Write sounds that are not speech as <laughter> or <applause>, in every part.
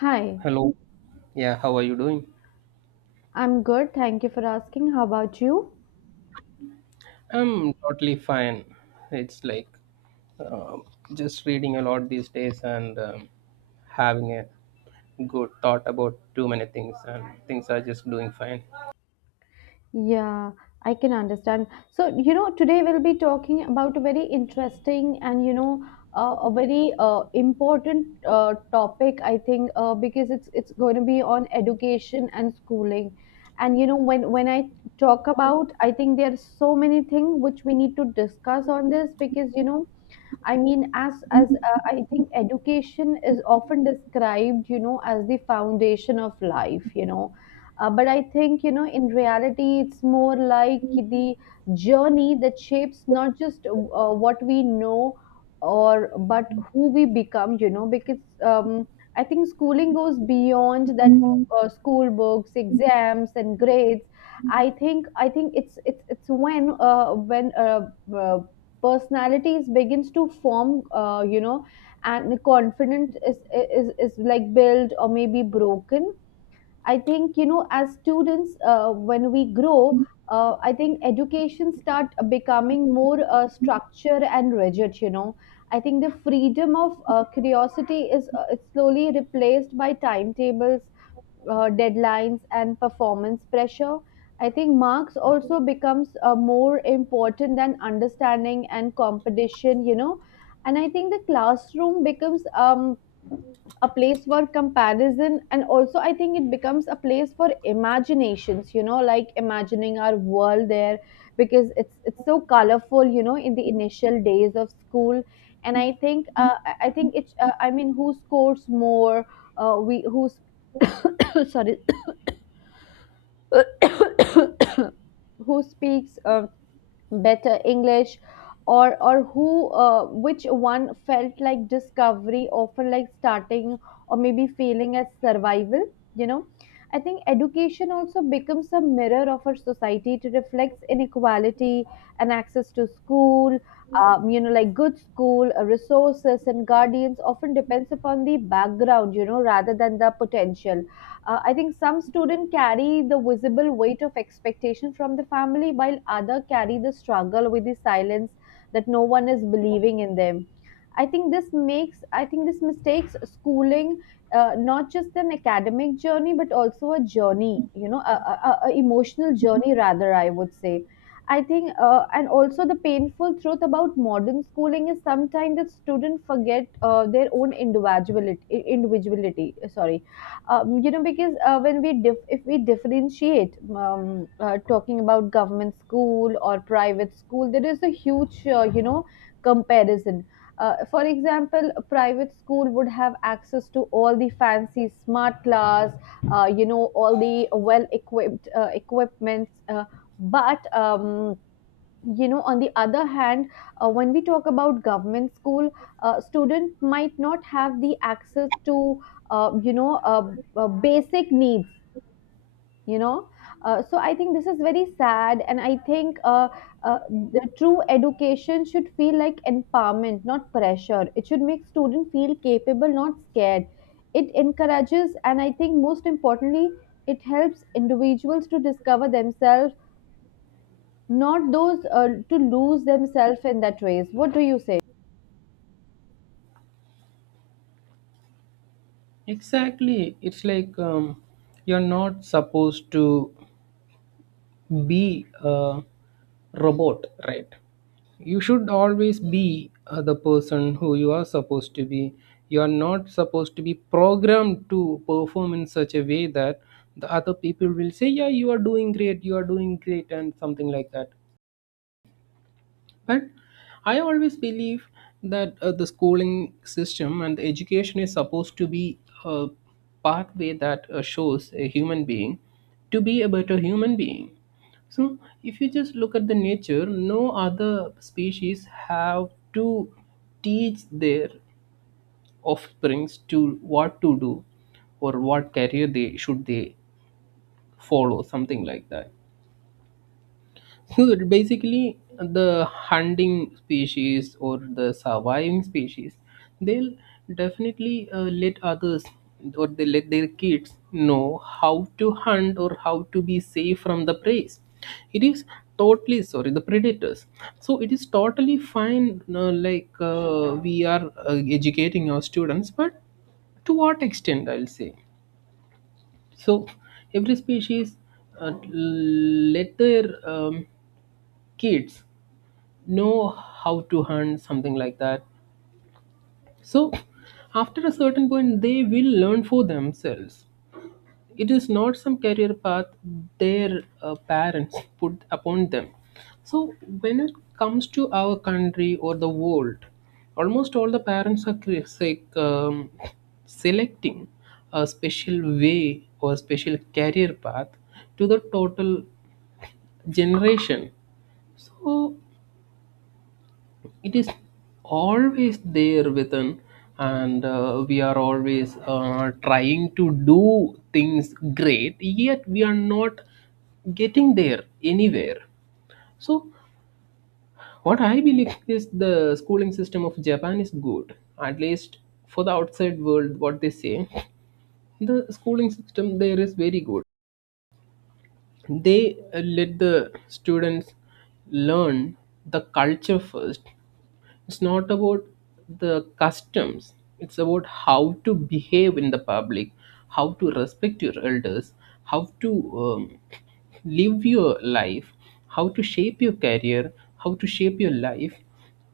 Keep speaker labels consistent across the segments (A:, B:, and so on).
A: Hi,
B: Hello. Yeah, how are you doing?
A: I'm good. Thank you for asking. How about you?
B: I'm totally fine. It's like um just reading a lot these days and having a good thought about too many things, and things are just doing fine.
A: Yeah, I can understand. So, you know, today we'll be talking about a very interesting and, a very important topic, I think, because it's going to be on education and schooling. And you know, when I talk about, I think there are so many things which we need to discuss on this because you know, I mean, as I think education is often described, you know, as the foundation of life, you know. But I think, you know, in reality, it's more like the journey that shapes not just what we know or but who we become, you know, because I think schooling goes beyond that school books, exams, and grades. I think it's when uh, personalities begins to form you know and the confidence is like built or maybe broken. I think you know, as students, when we grow, I think education start becoming more structure and rigid. You know, I think the freedom of curiosity is slowly replaced by timetables, deadlines, and performance pressure. I think marks also becomes more important than understanding and competition. You know, and I think the classroom becomes a place for comparison, and also I think it becomes a place for imaginations, you know, like imagining our world there because it's so colorful, you know, in the initial days of school. And I think I think it's I mean, who scores more, we who's <coughs> sorry <coughs> who speaks better English, or who which one felt like discovery, often like starting, or maybe feeling as survival. You know, I think education also becomes a mirror of our society to reflects inequality and access to school. You know, like good school resources and guardians often depends upon the background. You know, rather than the potential. I think some students carry the visible weight of expectation from the family, while others carry the struggle with the silence that no one is believing in them. I think this mistakes schooling, not just an academic journey but also a journey, you know, a emotional journey rather, I would say. I think, and also the painful truth about modern schooling is sometimes that students forget their own individuality. Individuality, sorry, you know, because when we if we differentiate, talking about government school or private school, there is a huge you know comparison. For example, a private school would have access to all the fancy smart class, you know, all the well equipped equipments, but you know, on the other hand, when we talk about government school, student might not have the access to uh, you know uh, basic needs, you know. So I think this is very sad, and I think uh, the true education should feel like empowerment, not pressure. It should make student feel capable, not scared. It encourages, and I think most importantly, it helps individuals to discover themselves, not those to lose themselves in that race. What do you say?
B: Exactly. It's like you're not supposed to be a robot, right? You should always be the person who you are supposed to be. You are not supposed to be programmed to perform in such a way that the other people will say, yeah, you are doing great, you are doing great, and something like that. But I always believe that the schooling system and the education is supposed to be a pathway that shows a human being to be a better human being. So if you just look at the nature, no other species have to teach their offsprings to what to do or what career they should they follow, something like that. So basically, the hunting species or the surviving species, they'll definitely let others, or they let their kids know how to hunt or how to be safe from the prey. It is totally, sorry, the predators. So it is totally fine. Like we are educating our students, but to what extent, I'll say. So every species uh, let their kids know how to hunt, something like that. So after a certain point they will learn for themselves. It is not some career path their parents <laughs> put upon them. So when it comes to our country or the world, almost all the parents are say, selecting a special way or special career path to the total generation. So it is always there within, and we are always trying to do things great, yet we are not getting there anywhere. So what I believe is the schooling system of Japan is good, at least for the outside world. What they say, the schooling system there is very good. They let the students learn the culture first. It's not about the customs, it's about how to behave in the public, how to respect your elders, how to um, live your life, how to shape your career, how to shape your life.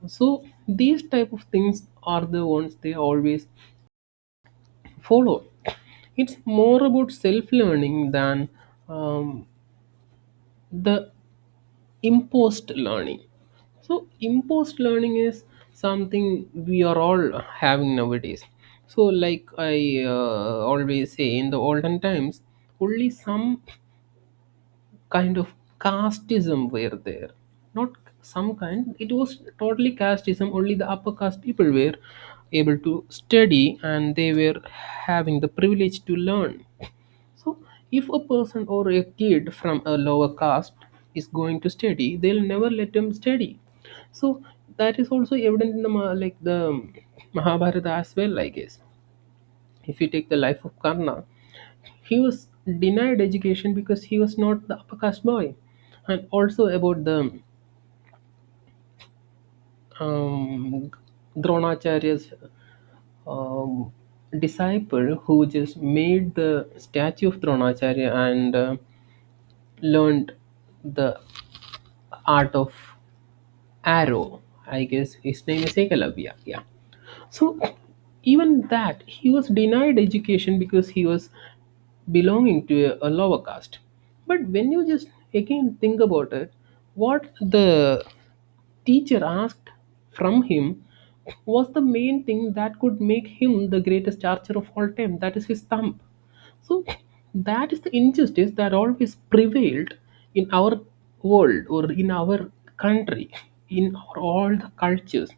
B: So these type of things are the ones they always follow. It's more about self-learning than um, the imposed learning. So imposed learning is something we are all having nowadays. So like I always say, in the olden times only some kind of casteism were there, not some kind, it was totally casteism. Only the upper caste people were able to study and they were having the privilege to learn. So, if a person or a kid from a lower caste is going to study, they'll never let him study. So that is also evident in the like the Mahabharata as well, I guess. If you take the life of Karna, he was denied education because he was not the upper caste boy, and also about the um, Dronacharya's um, disciple who just made the statue of Dronacharya and learned the art of arrow. I guess his name is Ekalabya, yeah. So even that, he was denied education because he was belonging to a lower caste. But when you just again think about it, what the teacher asked from him was the main thing that could make him the greatest archer of all time, that is his thumb. So that is the injustice that always prevailed in our world or in our country, in our, all the cultures.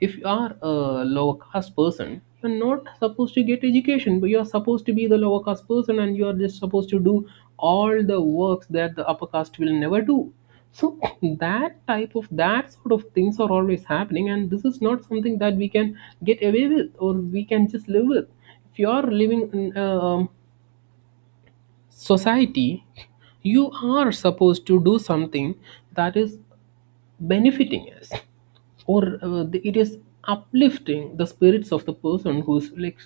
B: If you are a lower caste person, you're not supposed to get education, but you're supposed to be the lower caste person and you're just supposed to do all the works that the upper caste will never do. So <coughs> <laughs> that type of, that sort of things are always happening, and this is not something that we can get away with or we can just live with. If you are living in a society, you are supposed to do something that is benefiting us, or it is uplifting the spirits of the person who's like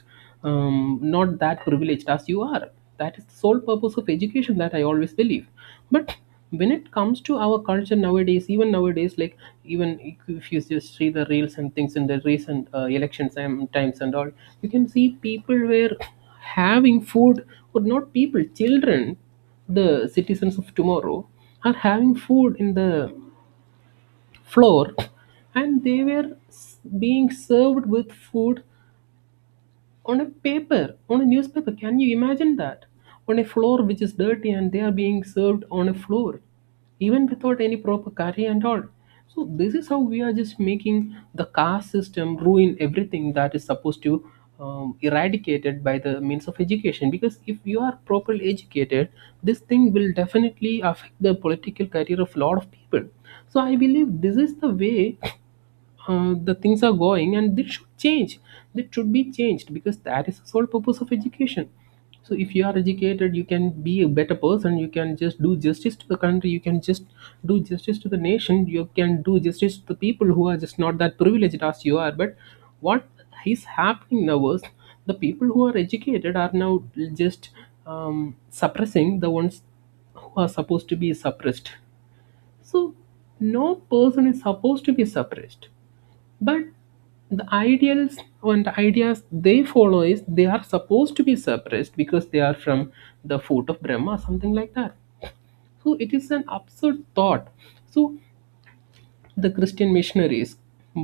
B: not that privileged as you are. That is the sole purpose of education that I always believe. But when it comes to our culture nowadays, even nowadays, like even if you just see the reels and things in the recent elections and times and all, you can see people were having food, or not people, children, the citizens of tomorrow, are having food in the floor. And they were being served with food on a paper, on a newspaper. Can you imagine that? On a floor which is dirty, and they are being served on a floor, even without any proper curry and all. So this is how we are just making the caste system ruin everything that is supposed to eradicated by the means of education. Because if you are properly educated, this thing will definitely affect the political career of a lot of people. So I believe this is the way the things are going, and they should change. They should be changed, because that is the sole purpose of education. So if you are educated, you can be a better person, you can just do justice to the country, you can just do justice to the nation, you can do justice to the people who are just not that privileged as you are. But what is happening now is the people who are educated are now just um, suppressing the ones who are supposed to be suppressed. So no person is supposed to be suppressed, but the ideals and ideas they follow is they are supposed to be suppressed because they are from the foot of Brahma, something like that. So it is an absurd thought. So the Christian missionaries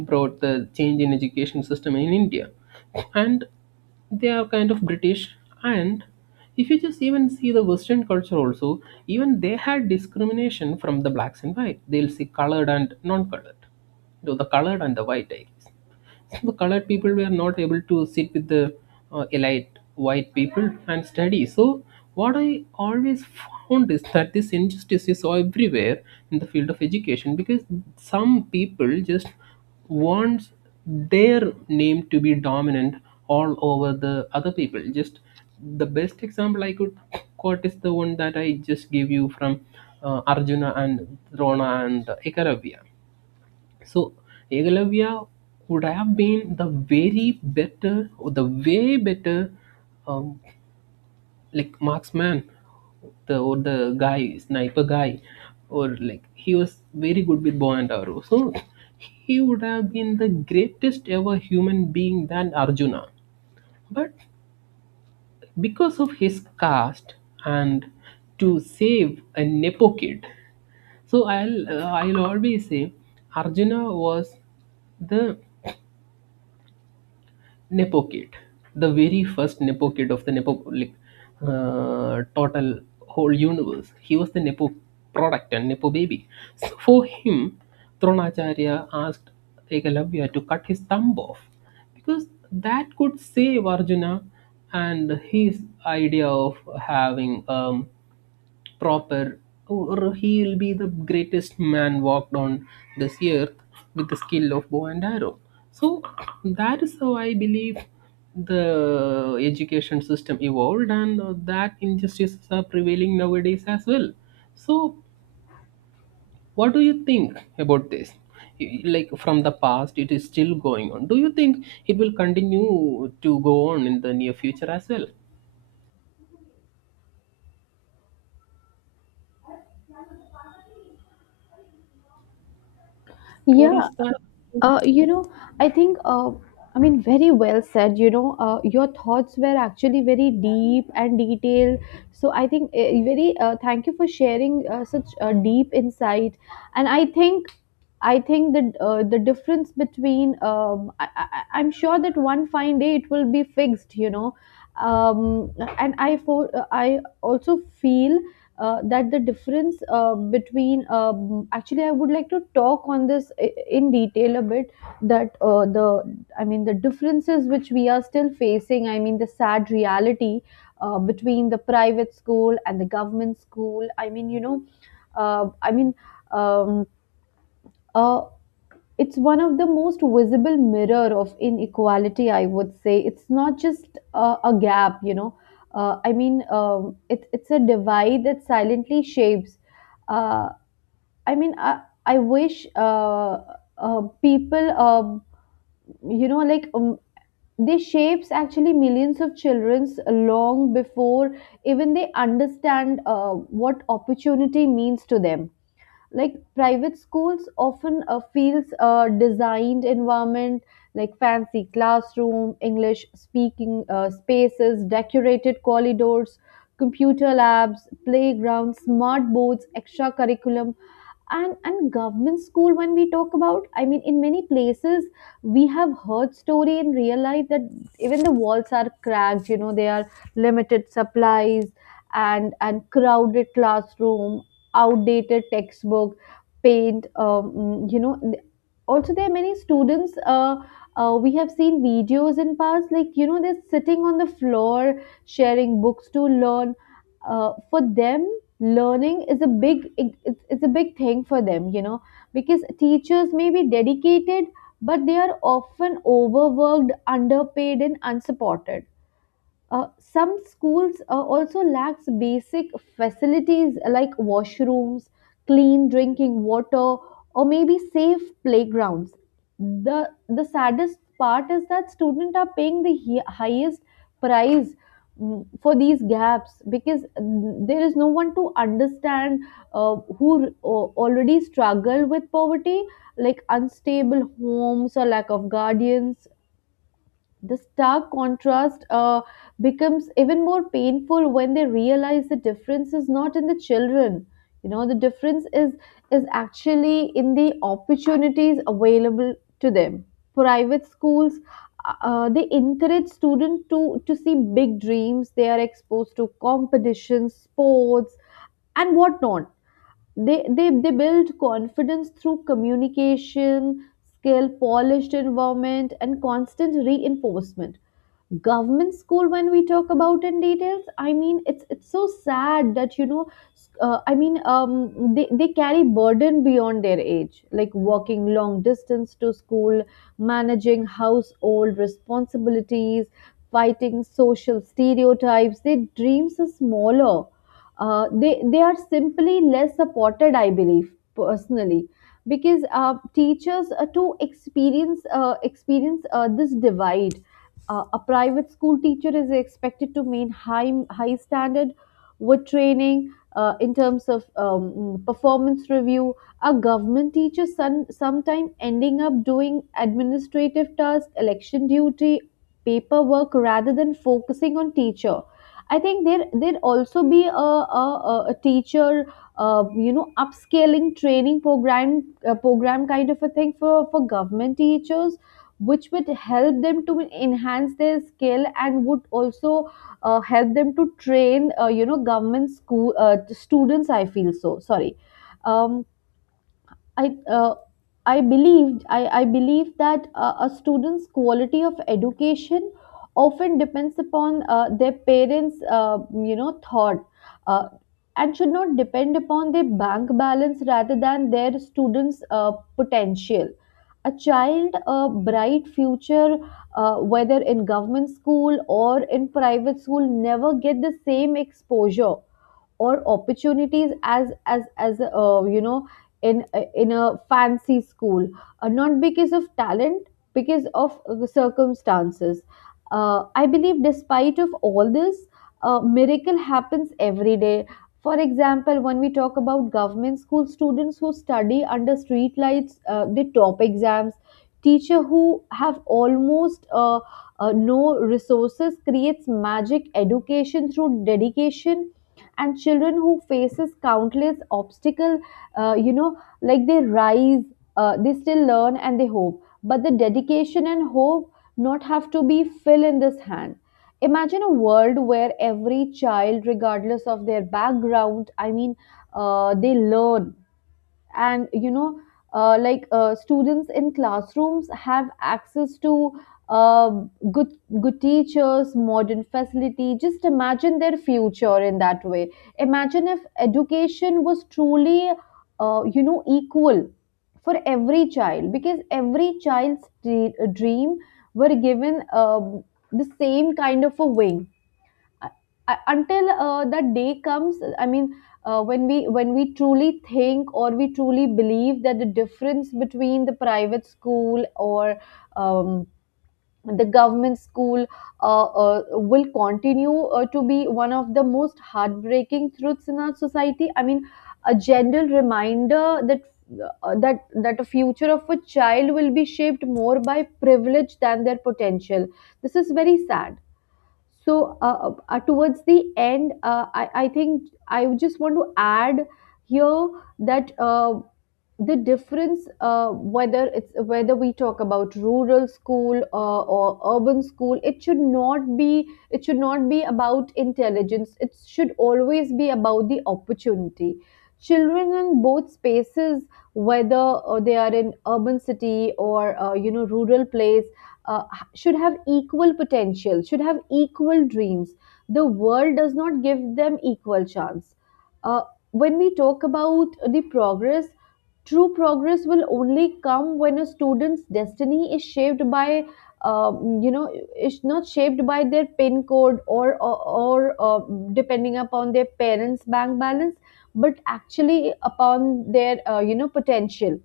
B: brought the change in education system in India, and they are kind of British. And if you just even see the Western culture also, even they had discrimination from the blacks and white, they'll see colored and non-colored. Though the colored and the white, I guess the colored people were not able to sit with the elite white people and study. So what I always found is that this injustice is everywhere in the field of education, because some people just want their name to be dominant all over the other people. Just the best example I could quote is the one that I just gave you from Arjuna and Drona and Ekaravya. So Yugoslavia would have been the very better, or the way better um, like marksman, the, or the guy sniper guy, or like he was very good with bow and arrow. So he would have been the greatest ever human being than Arjuna. But because of his caste, and to save a nepo kid, so I'll, I'll always say Arjuna was the nepo kid, the very first nepo kid of the nepo, like total whole universe. He was the nepo product and nepo baby. So for him, Dronacharya asked Ekalavya to cut his thumb off, because that could save Arjuna and his idea of having proper, oh, or he will be the greatest man walked on this earth with the skill of bow and arrow. So that is how I believe the education system evolved, and that injustices are prevailing nowadays as well. So, what do you think about this? Like from the past, it is still going on. Do you think it will continue to go on in the near future as well, or
A: Yeah,
B: is that?
A: you know, I think, I mean, very well said. You know, your thoughts were actually very deep and detailed. So I think very thank you for sharing such a deep insight. And I think that the difference between, I'm sure that one fine day it will be fixed. You know, um, and I also feel that the difference between actually I would like to talk on this in detail a bit. That the, I mean the differences which we are still facing, I mean the sad reality between the private school and the government school. I mean, you know, uh, i mean um, a, it's one of the most visible mirror of inequality, I would say. It's not just a gap, you know, it, it's a divide that silently shapes. uh, I wish uh, people you know, they shapes actually millions of children's long before even they understand what opportunity means to them. Like private schools often feels a designed environment, like fancy classroom, english speaking spaces, decorated corridors, computer labs, playgrounds, smart boards, extra curriculum. And government school, when we talk about, I mean in many places we have heard story in real life that even the walls are cracked, you know, they are limited supplies, and crowded classroom, outdated textbook, paint, you know, also there are many students, we have seen videos in past, like, you know, they're sitting on the floor sharing books to learn. For them, learning is a big, it's a big thing for them, you know, because teachers may be dedicated, but they are often overworked, underpaid, and unsupported. Some schools also lacks basic facilities like washrooms, clean drinking water, or maybe safe playgrounds. The saddest part is that students are paying the highest price, for these gaps, because there is no one to understand who already struggle with poverty, like unstable homes or lack of guardians. The stark contrast becomes even more painful when they realize the difference is not in the children. You know, the difference is actually in the opportunities available to them. Private schools, they encourage students to see big dreams. They are exposed to competitions, sports, and whatnot. They build confidence through communication, skill, polished environment, and constant reinforcement. Government school, when we talk about in details, I mean it's so sad that, you know, they carry burden beyond their age, like walking long distance to school, managing household responsibilities, fighting social stereotypes. Their dreams are smaller, they are simply less supported, I believe personally, because teachers to experience this divide. A private school teacher is expected to maintain high standard with training in terms of performance review. A government teacher sometimes ending up doing administrative tasks, election duty, paperwork rather than focusing on teacher. I think there there also be a, a teacher you know upscaling training program, program kind of a thing for government teachers, which would help them to enhance their skill and would also help them to train, you know, government school students. I feel so sorry. um, I uh, I believe that a student's quality of education often depends upon their parents you know thought, uh, and should not depend upon their bank balance rather than their students potential. A child a bright future, whether in government school or in private school, never get the same exposure or opportunities as you know, in a fancy school, not because of talent, because of circumstances. I believe, despite of all this, miracle happens every day. For example, when we talk about government school students who study under street lights, they top exams. Teacher who have almost no resources creates magic education through dedication, and children who faces countless obstacle, you know, like they rise, they still learn and they hope, but the dedication and hope not have to be fill in this hand. Imagine a world where every child regardless of their background, I mean, they learn, and you know, students in classrooms have access to uh, good good teachers, modern facility. Just imagine their future in that way. Imagine if education was truly, you know, equal for every child, because every child's dream were given the same kind of a wing. I, until that day comes, I mean, when we truly think or we truly believe that the difference between the private school or um, the government school will continue to be one of the most heartbreaking truths in our society, I mean a general reminder that that the future of a child will be shaped more by privilege than their potential. This is very sad. So, towards the end, I think I just want to add here that the difference, whether it's whether we talk about rural school or urban school, it should not be it should not be about intelligence. It should always be about the opportunity. Children in both spaces, whether they are in urban city or, you know, rural place, uh, should have equal potential, should have equal dreams. The world does not give them equal chance. Uh, when we talk about the progress, true progress will only come when a student's destiny is shaped by, you know, is not shaped by their PIN code or depending upon their parents' bank balance, but actually upon their you know potential.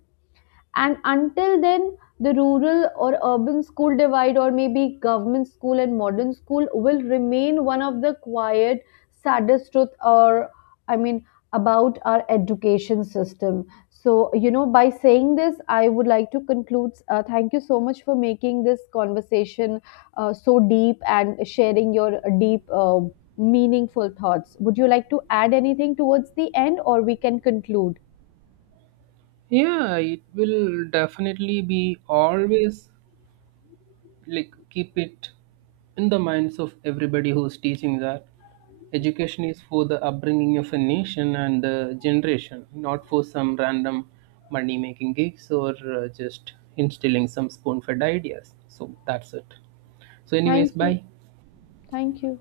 A: And until then, the rural or urban school divide, or maybe government school and modern school, will remain one of the quiet saddest truth, or I mean, about our education system. So, you know, by saying this, I would like to conclude. Thank you so much for making this conversation so deep and sharing your deep meaningful thoughts. Would you like to add anything towards the end, or we can conclude?
B: Yeah, it will definitely be always, like keep it in the minds of everybody who's teaching that education is for the upbringing of a nation and the generation, not for some random money making gigs, or just instilling some spoon fed ideas. So that's it. So, anyways,
A: Thank you.
B: bye.
A: Thank you.